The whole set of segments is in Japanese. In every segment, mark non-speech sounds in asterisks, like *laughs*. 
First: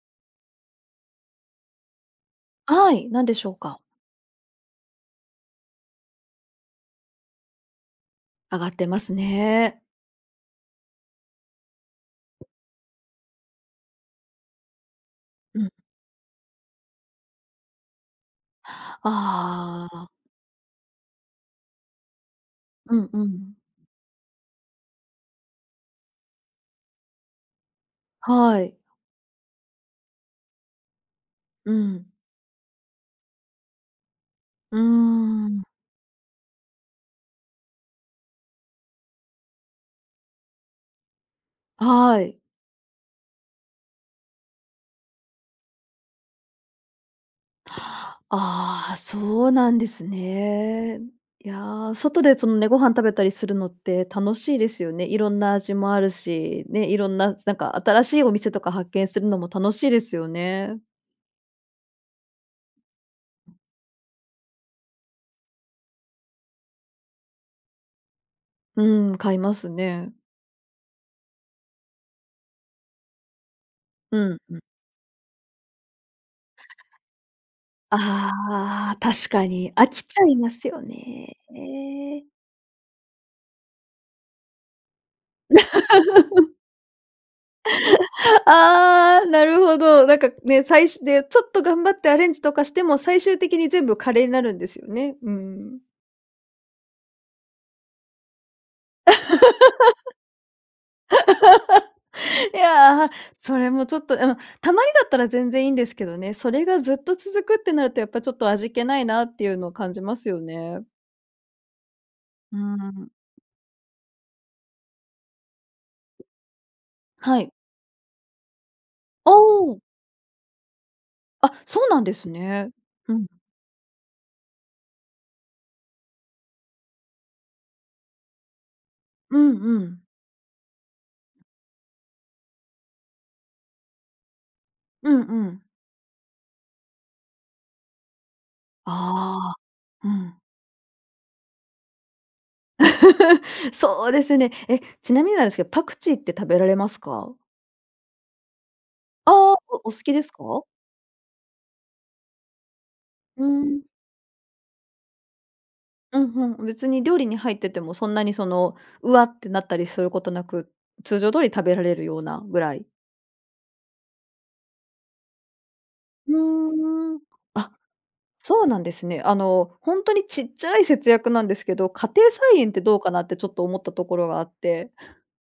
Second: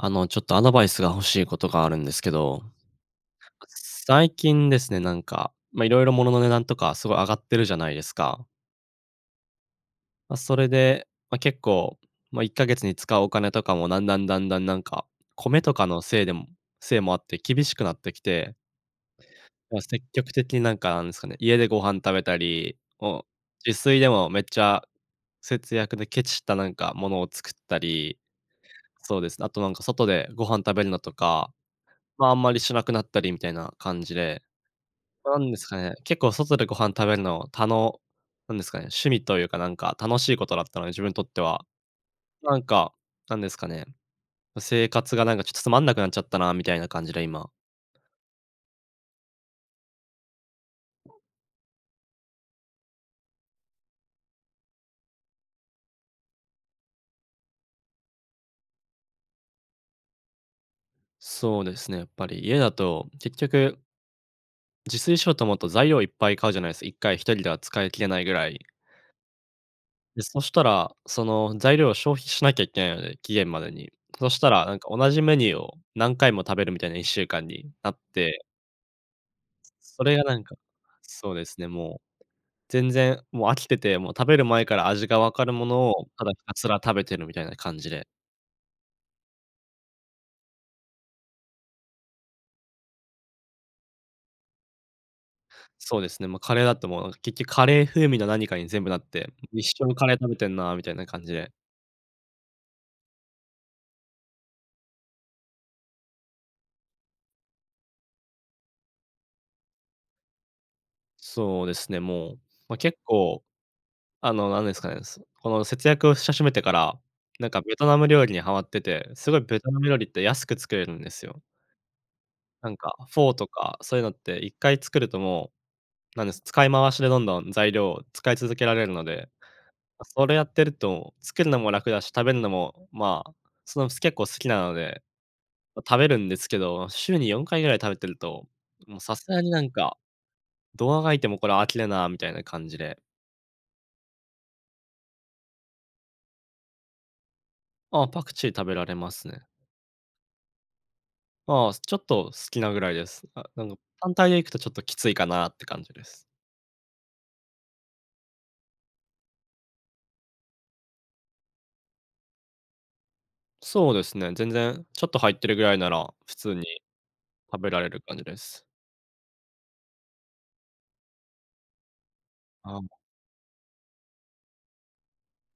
あの、ちょっとアドバイスが欲しいことがあるんですけど。はい、何でしふょうくか。最近ですね、なんか、ま、色々物の値段とかすごい上がってるじゃないですか？上がってますね。ま、それで、ま、結構、ま、1ヶ月に使うお金とかも段々段々なんか、う米ん。とかのせいでもせいもあって厳しくなってきてまあ、あ積あ。極的になんか、なんですかね、家でご飯食べたり、うんもううん。自炊でもめっちゃ節約でケチったなんかものを作ったり。はい。そうです、あとなんか、外でご飯食べるのとか、うん。まあ、あんまりしなくなったり、みたいな感じで。うーなんですん。かね、結構外でご飯食べるのたのなんですかね、趣味というか、なんか楽しいことだったので、自分にとっては。はい。なんか、なんですかね、生活がなんかちょっとつまんなくなっちゃったな、みたいな感じで、今。ああ、そうなんですね。いや、外でそのね、ご飯食べたりするのって楽しいですよね。色んな味もあるし、ね、色んななんか新しいお店とか発見するのも楽しいですよね。そうですね、やっぱり家だと結局自炊しようと思うと、材料いっぱい買うじゃないすか。1回1人では使いきれないぐらい。うん、買いますね。で、そしたら、その材料を消費しなきゃいけないので、期限までに。うそんしたうん。らなんか同じメニューを何回も食べるみたいな1週間になってああ、確かに。飽そきれちがゃないんまかすよそうね。ですね、もう、全然もう飽きてて、もう食べる前から味が分かるものをただひた *laughs* すら食べてるみたいな感じで *laughs* ああ、なるほど。なんかね、さいしでちょっと頑張ってアレンジとかしても最終的に全部カレーになるんですよね。うん。そうですね、ま、カレーだともう、結局カレー風味の何かに全部なって「一緒のカレー食べてんなあ」みたいな感じで *laughs* いやあ、それもちょっと、うん、たまにだったら全然いいんですけどね。それがずっと続くってなると、やっぱちょっと味気ないなっていうの感じますよね。そうですね、もう。うーま、結ん。構、あの、なんですかね。すこの節約をし始めてから、はなんい。かベトナム料理にはまってて、あすごいベトあ。ナム料理って安く作れるんですよ。あ、そうなんですなね。んかうフん。ォーとか、そういうのって一回作るともう、なんです、使い回しでどんどん材料を使い続けられるので。うんうん。それやってると作るのも楽だし食べるのも、ま、そのす結構好きなので、うんうん。ま、食べるんですけど、週に4回ぐらい食べてると、もうさすがにあなんか、あ。うん。どう足掻いてもこれ飽きるなみたいな感じで *laughs* そうですね。え、ちなみになんですけど、パクチーって食べられますか？あ、パクチー食べられますあね。あ、おお好きですか？ああ、ちょっと好きなぐらいです。あうなのん。単体で行くとちょっときついかなって感じでうす。ん、ふん。別に料理に入っててもそんなにその「うわ」てなったりすることなく、通常通り食べられるようなぐらい。そうですね、全然ちょっと入ってるぐらいなら、ふ普通にーん。食あ、べられる感じでそす。うなんですね。あの、ほんとにちっちゃい節約なんですけど、家庭菜園っああ、ても。どうかなってちょっと思ったところがあって。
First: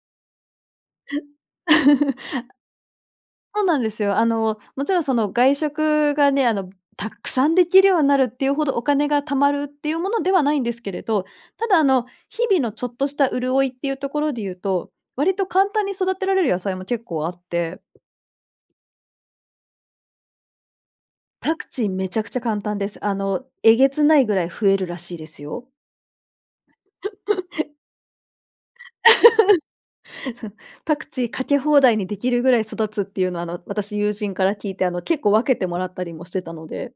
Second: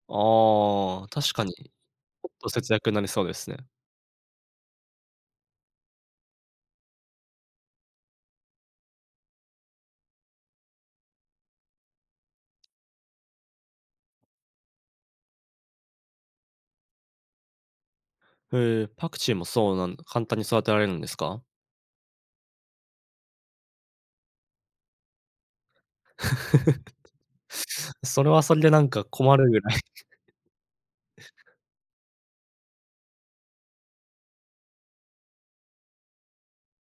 ああ、確かに、ちょっと *laughs* 節約になりそうですそうね。なんですよ。あの、もちろんその外食がね、あの、たっくさんできるようになるっていうほど、お金が貯まるっていうものではないんですけれど、ただあの日々のちょっとした潤いっていうところで言うと、割と簡単に育てられる野菜も結構あって。へえ、パクチーもそうなん簡単に育てられるんですか？パクチーめちゃくちゃ簡単です。あの、えげつないぐらい増えるらしいですよ。*laughs* *laughs* それはそれでなんか困るぐらい。*chuckles* *laughs* パクチーかけ放題にできるぐらい育つっていうのは、あの、私友人から聞いて、あの、結構分けてもらったりもしてたので。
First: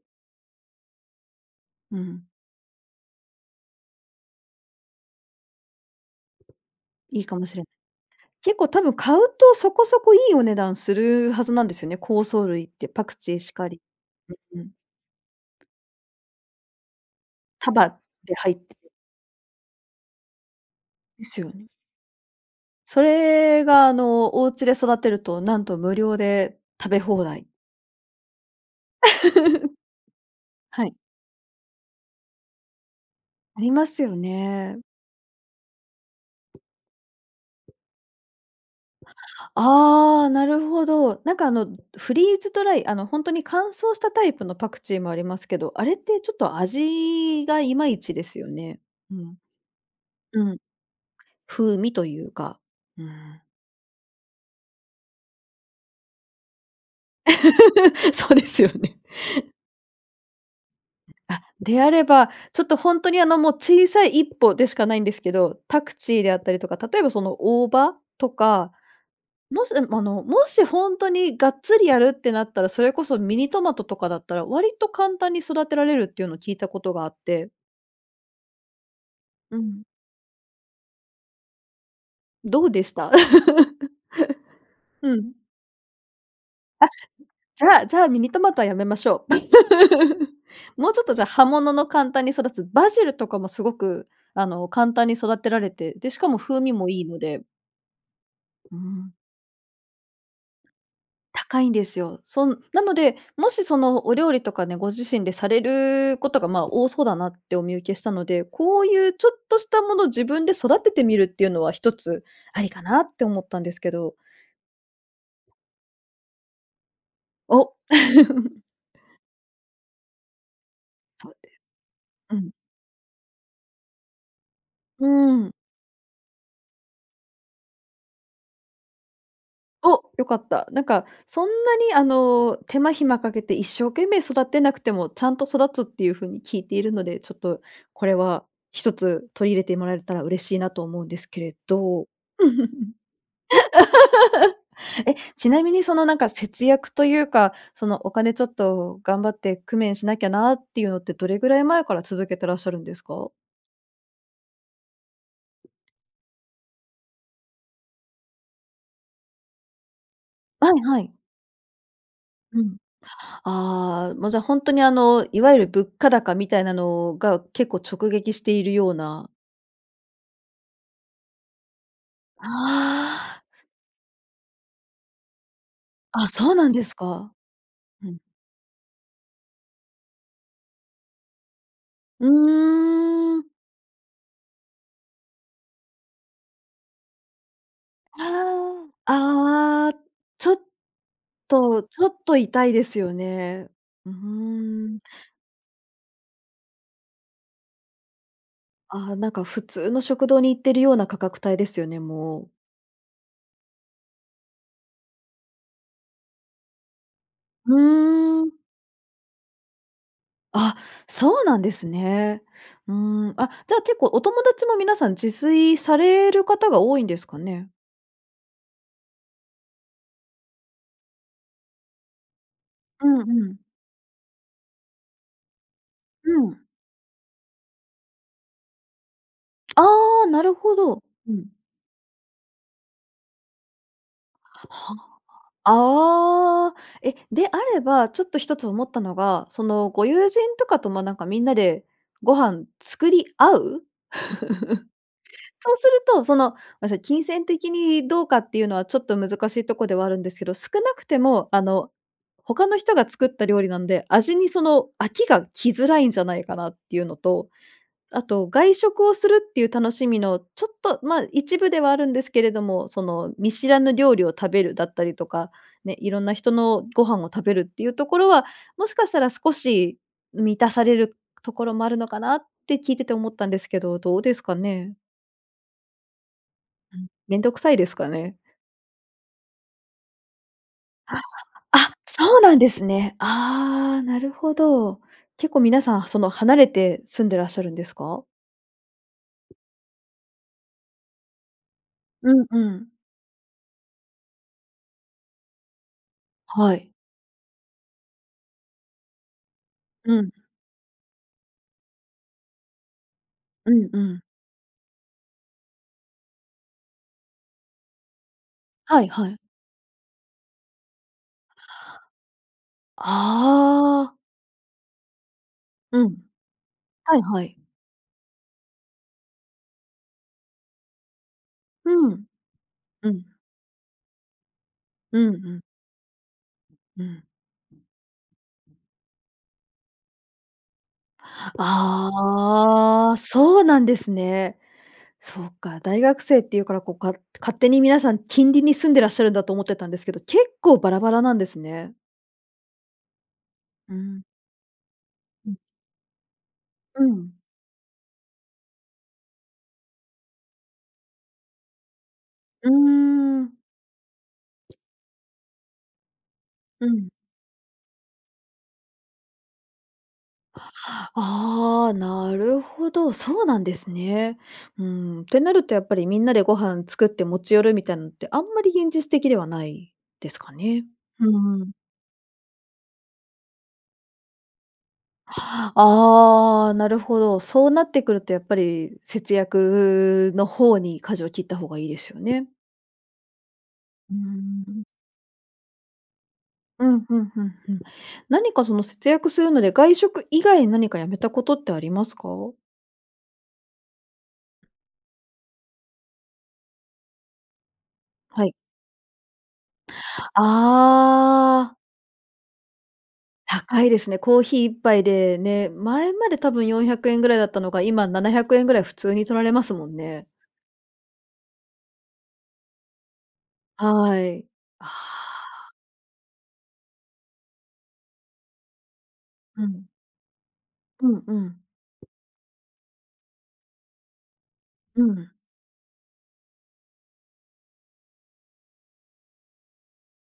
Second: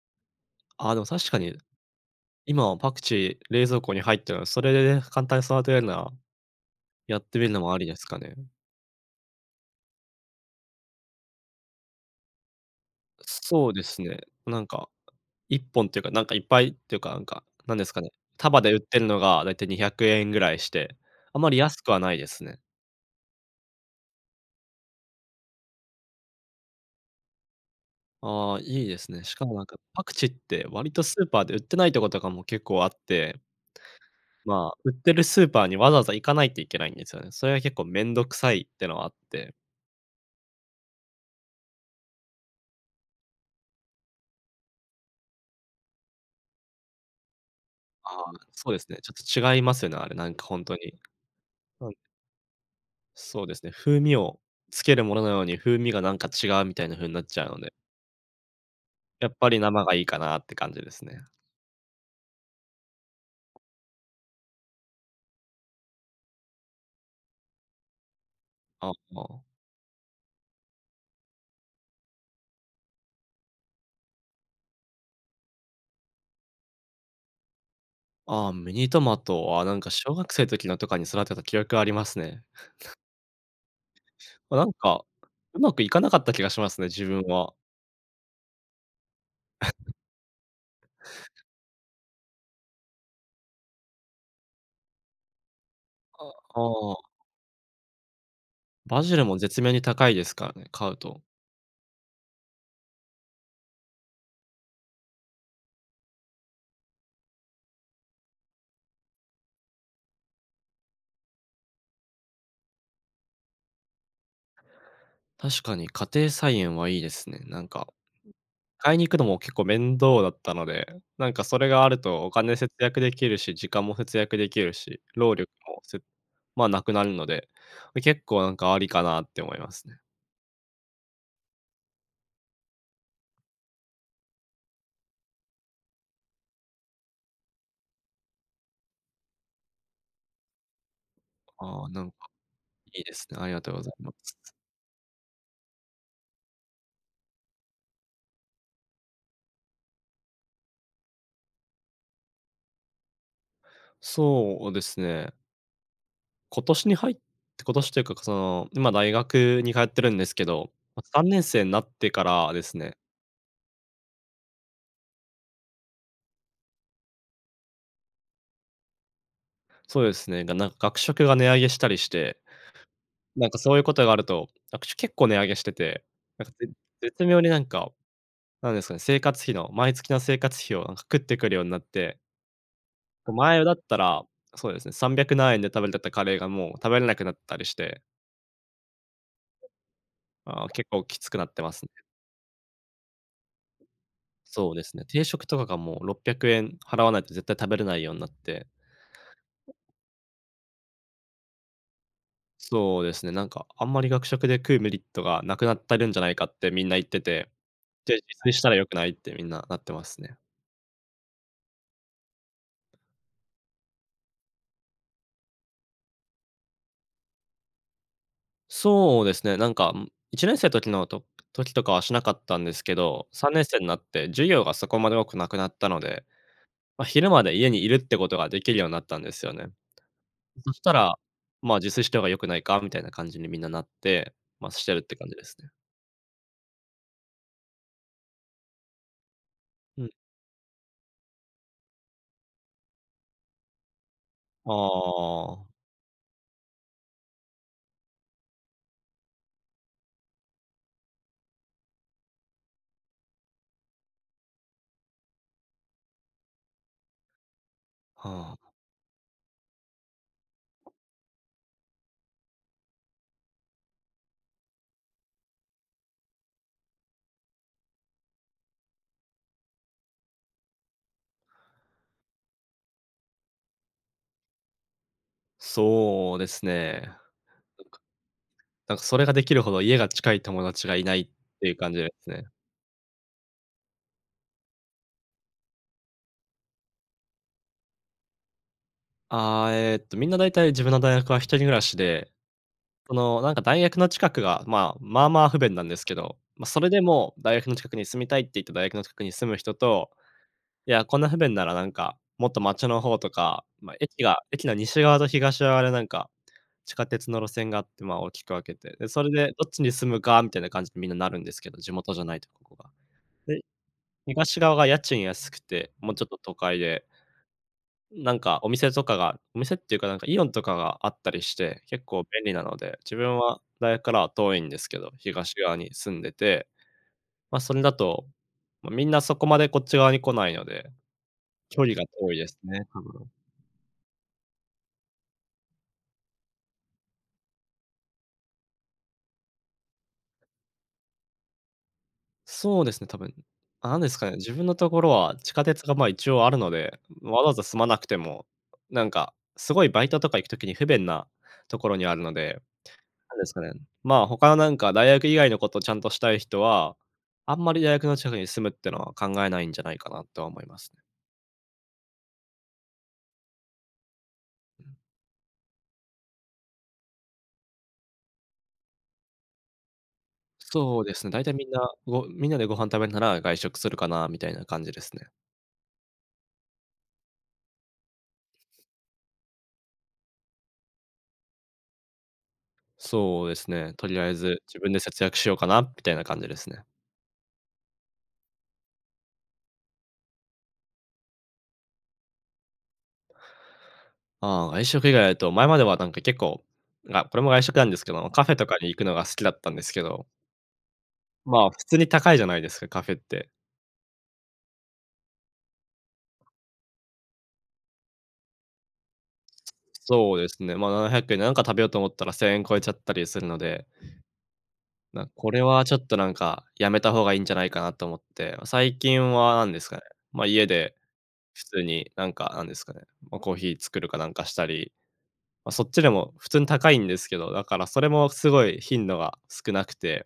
あ、でも確かに、ううん。今はパクチー、冷蔵庫に入ったら、それでね、簡単に育てれんな、やいっいかてみもるしのれもありですかね。結構たぶん買うと、そこそこいいお値段するはずなんですよね、香草類って、パクう、チーしかそうり。ですね、うなんうんん。か、1本っていうか、なんかいっぱいっていうか、なんか、束なんですかね、で入っ束でて。売ってるのがだいたい¥200ぐらいして、であすよまりね。安くはないですね。それがあの、お家で育てると、なんと無料で食べ放題。ああ、いいですね。しかもなんか、*laughs* パクチーっては割い。とスーパーで売ってないとこととかも結構あってありますよまあ、ね。売ってるスーパーにわざわざ行かないといけないんですよね。それは結構めんどくさいっていうのはあって。ああ、なるほど。なんかあのフリーズドライ、あのほんとに乾燥したタイプのパクチーもありますけど、あれってちょっと味がいまいあちであ、すよそうでね。すね、ちょうん。っと違いますよね、あれ、なんうかほん、んとに。風は味い。というか、うん。そうですね、風味をつけるものなのに、風味がなんか違うみたいな風なっちゃうので。*laughs* そうですよね。やっぱり生がいいかなって感じですね。あ、であれば、ちょっとほんとに、あのもう小さい一歩でしかないんですけど、パクチーであったりとか、例えばその大葉とか、あ、ああ。もし、でも、あの、もしほんとにがっつりやるってなったら、それこそミニトマトとかだったら割と簡単に育てられるっていうのを聞いたことがあって。ああ、ミニトマト。うあ、なんん。か小学生時のとかに、育てた記憶はありますね。どうでした？ま、なん *laughs* か、うん。うまくいかなかった気がしますね、あ、自分は。じゃあ、じゃあミニトマトはやめましょう。*chuckles* *laughs* もうちょっとじゃあ葉物の簡単に育つ、バジルとかもすごく、あの、簡単に育てられて、で、しかあ、も風味もああ。いいので。うーバん。ジルも絶妙に高いですからね、買うと。高いんですよ。そ、なので、もしそのお料理とかね、ご自身でされることがまあ、多そうだなってお見受けしたので、こういうちょっとしたものを自分で育ててみるっていうのは一つありかなって思ったんですけど。確かに家庭菜園はいいですね。なんお。か、*chuckles* 買いに行くのも結構面倒だったので、なそんうかでそす。れがあるとおうん。金節約できるし、時間も節約できるし、うー労力ん。も、すまあ、なくなるので、結構なんかありかなって思いますね。お、良かった。なんかそんなにあの手間暇かけて一生懸命育てなくてもちゃんと育つっていう風に聞いているので、ちょっとこれは、一つ取り入れてもらえたら嬉しいなと思うんですけれああ、など。んか、*laughs* いいですね、ありがとうございます。え、ちなみに、そのなんか、節約というか、その、お金ちょっと頑張って工面しなきゃなっていうのってどれぐらい前から続けてらっしゃるんですか？そうですね。今年に入っ今年というか、その、今大学に通ってるんですけど、はいはまい。3年生なってからでうすん。ね。ああ、ま、じゃほんとにあのいわゆる物価高みたいなのが結構直撃しているような。そうですね。がなんか、学食が値上げしたりして。ああ。なんかそういうことがあると、学食結構値上げしてて、あ、なんそかうぜなんです絶か。妙になんか、うん。なんですかね、生活費の毎月の生活費をなんか食ってくるようになってうこ、ーん。前だったら、そうですね300何円で食べれてたカレーがもう食べれなくなったりしてああああ、ちょっああ、結構きつくなってまとすね。ちょっと痛いですよね。うーそうですん。ね。定食とかがもう600円払わないと絶対食べれないようになってああ、なんか普通の食堂に行ってるような価格帯ですよね、もう。そうですね。なんか、「あんまり学食で食うメリットがなくなってるんじゃないか」ってみんな言ってて、うで、「自ー炊ん。したら良くない」ってみんななってますね。あ、そうなんですね。うーん。あ、じゃあ結構お友達も皆さん自炊される方が多いんですかね？そうですね、なんか、ん1年生時のと時とかはしなかったんですけうんど、うさんん。ねんせいなって授業がそこまで多くなくなったので、うん。ま、昼まで家にいるってことができるようになったんですよね。ああ、なるそほしたど。ら、うん。まあ、自炊した方が良くないかみたいな感じにみんななって、ま、しては、るって感じですね。ああ、え、で、あれば、ちょっと一つ思ったのが、そのうごん。友人とかともなんかみんなでご飯作り合う、あ *laughs* あ。そうすると、その、ごめんなさい、金銭的にどうかっていうのは、ちょっと難しいとこではあるんですけど、少なくてもあの他の人が作った料理なんで、味にその飽きが来づらいんじゃないかなっていうのと、あとはあ。外食をするっていう楽しみのちょっと、ま、一部ではあるんですけれども、その見知らぬ料理を食べるだったりとか、ね、いろんな人のご飯を食べるっていうところは、もしかしたら少し、満たされるところもあるのかなって聞いてて思ったんですけど、どうですかね。そうですね。ん、なんか、めんどくさいですかね。なんかそれができるほど家が近い友達がいないっていうあ、感じですそうね。なんですね。ああ、なるほど。結構皆さんその離れて住んでらっしゃるんですか？あ、えっと、みんなだいたい自分の大学は一人暮らしで、うんうん。その、なんか大学の近くが、ま、まあまあ不便なんですけど、ま、はそい。れでも、大学の近くに住みたいって言って大学の近くに住む人と、うん。いや、こんな不便ならなんか、もっと街の方とか、うんま、う駅ん。が、駅の西側と東側でなんか、地下鉄の路線があって、ま、大きく分けて。はで、いそはれい。でどっちに住むか、みたいな感じでみんななるんですけど、地元じゃないとここが。で、ああ。東側が家賃安くて、うもうん。ちょっと都会ではいはい。なんかお店とかがお店っていうか、なんかイオンとかがあったりして、結う構ん。便利なので、う自ん。分は大学からは遠いんですけど、うんう東ん。側に住んでて。うん。ま、それだと、ま、みんなそこまでこっち側に来ないので、距離が遠いですね、多ああ、分。そうなんですね。そうか、大学生って言うからこう、か勝手に皆さん、近隣に住んでらっしゃるんだと思ってたんですけど、結構バラバラなんですね。そうですね、多分。うなんですん。かね、自分のところは、地ん。下鉄がまあ一応あるので、うん。わざわざ住まなくても、なんか、すごいバイトとか行く時に不便なところにあるので、うーなんですん。かね、まあ、他のなんか大学以外のことちゃんとしたい人うは、ん。あんまり大学の近くに住むってのは考えないんじゃないかなとは思いますね。ああ、なるほど、そうなんですね。うーん。ん、ってなるとやっぱりみんなでご飯作って持ち寄るみたいなのってあんまり現実的ではないですかね。そうですうね、だいたいーみんん。な、ごみんなでご飯食べるなら、外食するかな、みたいな感じですね。ああ、なるほど。そうなってくるとやっぱり、節約の方に舵を切った方がいいですよね。そうですね。とうーりあえず自ん。分で節約しようかなみたいな感じですね。うん、ふんふんふん。何かその節約するので外食以外に何かやめたことってありますか？ああ、外食以外だと、前まではなんか結構、あ、これも外食なんですけどもカはフい。ェとかに行くのが好きだったんですけど。まあ、ああ。普通に高いじゃないですか、カフェって。高いですね。コーヒー1杯でね、前まで多分¥400ぐらいだったのが、今¥700ぐらい普通に取られますもんね。そうですね。ま、¥700でなんか食べようと思ったら¥1000超えちゃったりするのではい。あな、これあ。はちょっとなんかやめた方がいいんじゃないかなと思って、最近はう何でん。すかね、ま、家でうんうん。普通に、なんか、なんですかね、ま、コーヒー作るかなんかしたり、うん。ま、そっちでも普通に高いんですけど、だからそれもすごい頻度が少なくて、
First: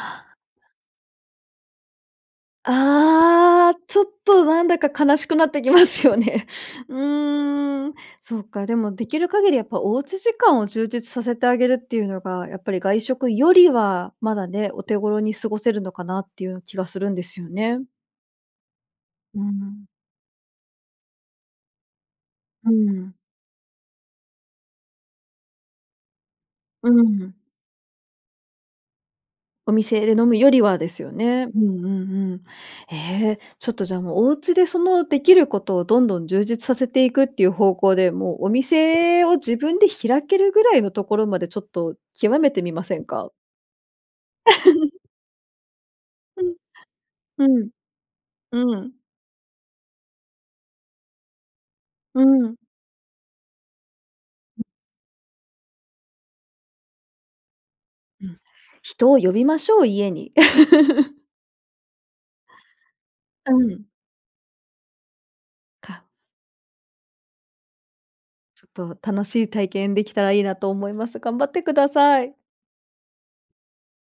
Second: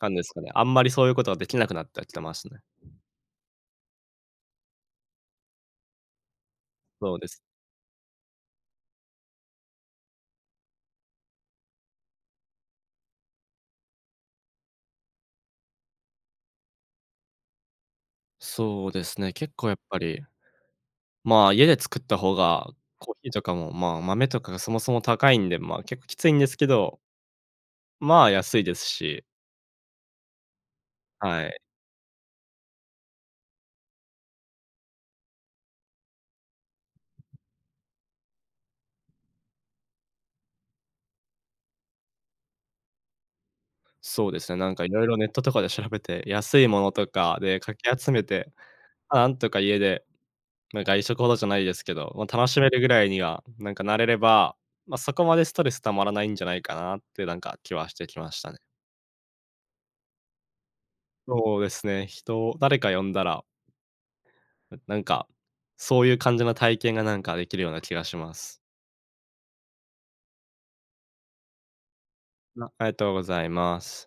なんですかね、あんまりそういうことはできなくなってきてますね。ああ、ちょっとなんだか悲しくなってきますよね。うそうです。ーん、そっかでもできる限りやっぱお家時間を充実させてあげるっていうのが、やっぱり外食よりはまだね、お手頃に過ごせるのかなっていう気がするんですよね。そうですね、う結構やっん。ぱり、まあ、家で作った方が、うコん。ーヒーとかも、まあ、豆とかがそもそも高いんで、まあ結構きついんですけうどん。まあ、安いですし。お店で飲むよりはですよはね。うい。んうんうん。え、ちょっとじゃあ、もう、お家でそのできることをどんどん充実させていくっていう方向で、もうお店を自分で開けるぐらいのところまでちょっと極めてみませんか？そうですね、なんか色 *giggles* 々ネットとかで調べて、うん、安いものとかうでん、かき集めて、うん。ま、なんとか家で、ま、外食ほどじゃないですけど、うま、楽ん。しめるぐらいにはなんかなれれば、*unintelligible* ま、そこまでストレス溜まらないんじゃないかなって、なんか、気はしてきうまん。したね。人を呼びましょう、家に。*laughs* そうですね。人を誰か呼んだら。あ、うん。ななんか、そうか。いう感じの体験がなんかできるような気がします。ちょっと楽しい体験できたらいいなと思います。頑張ってください。あ、ありがとうございます。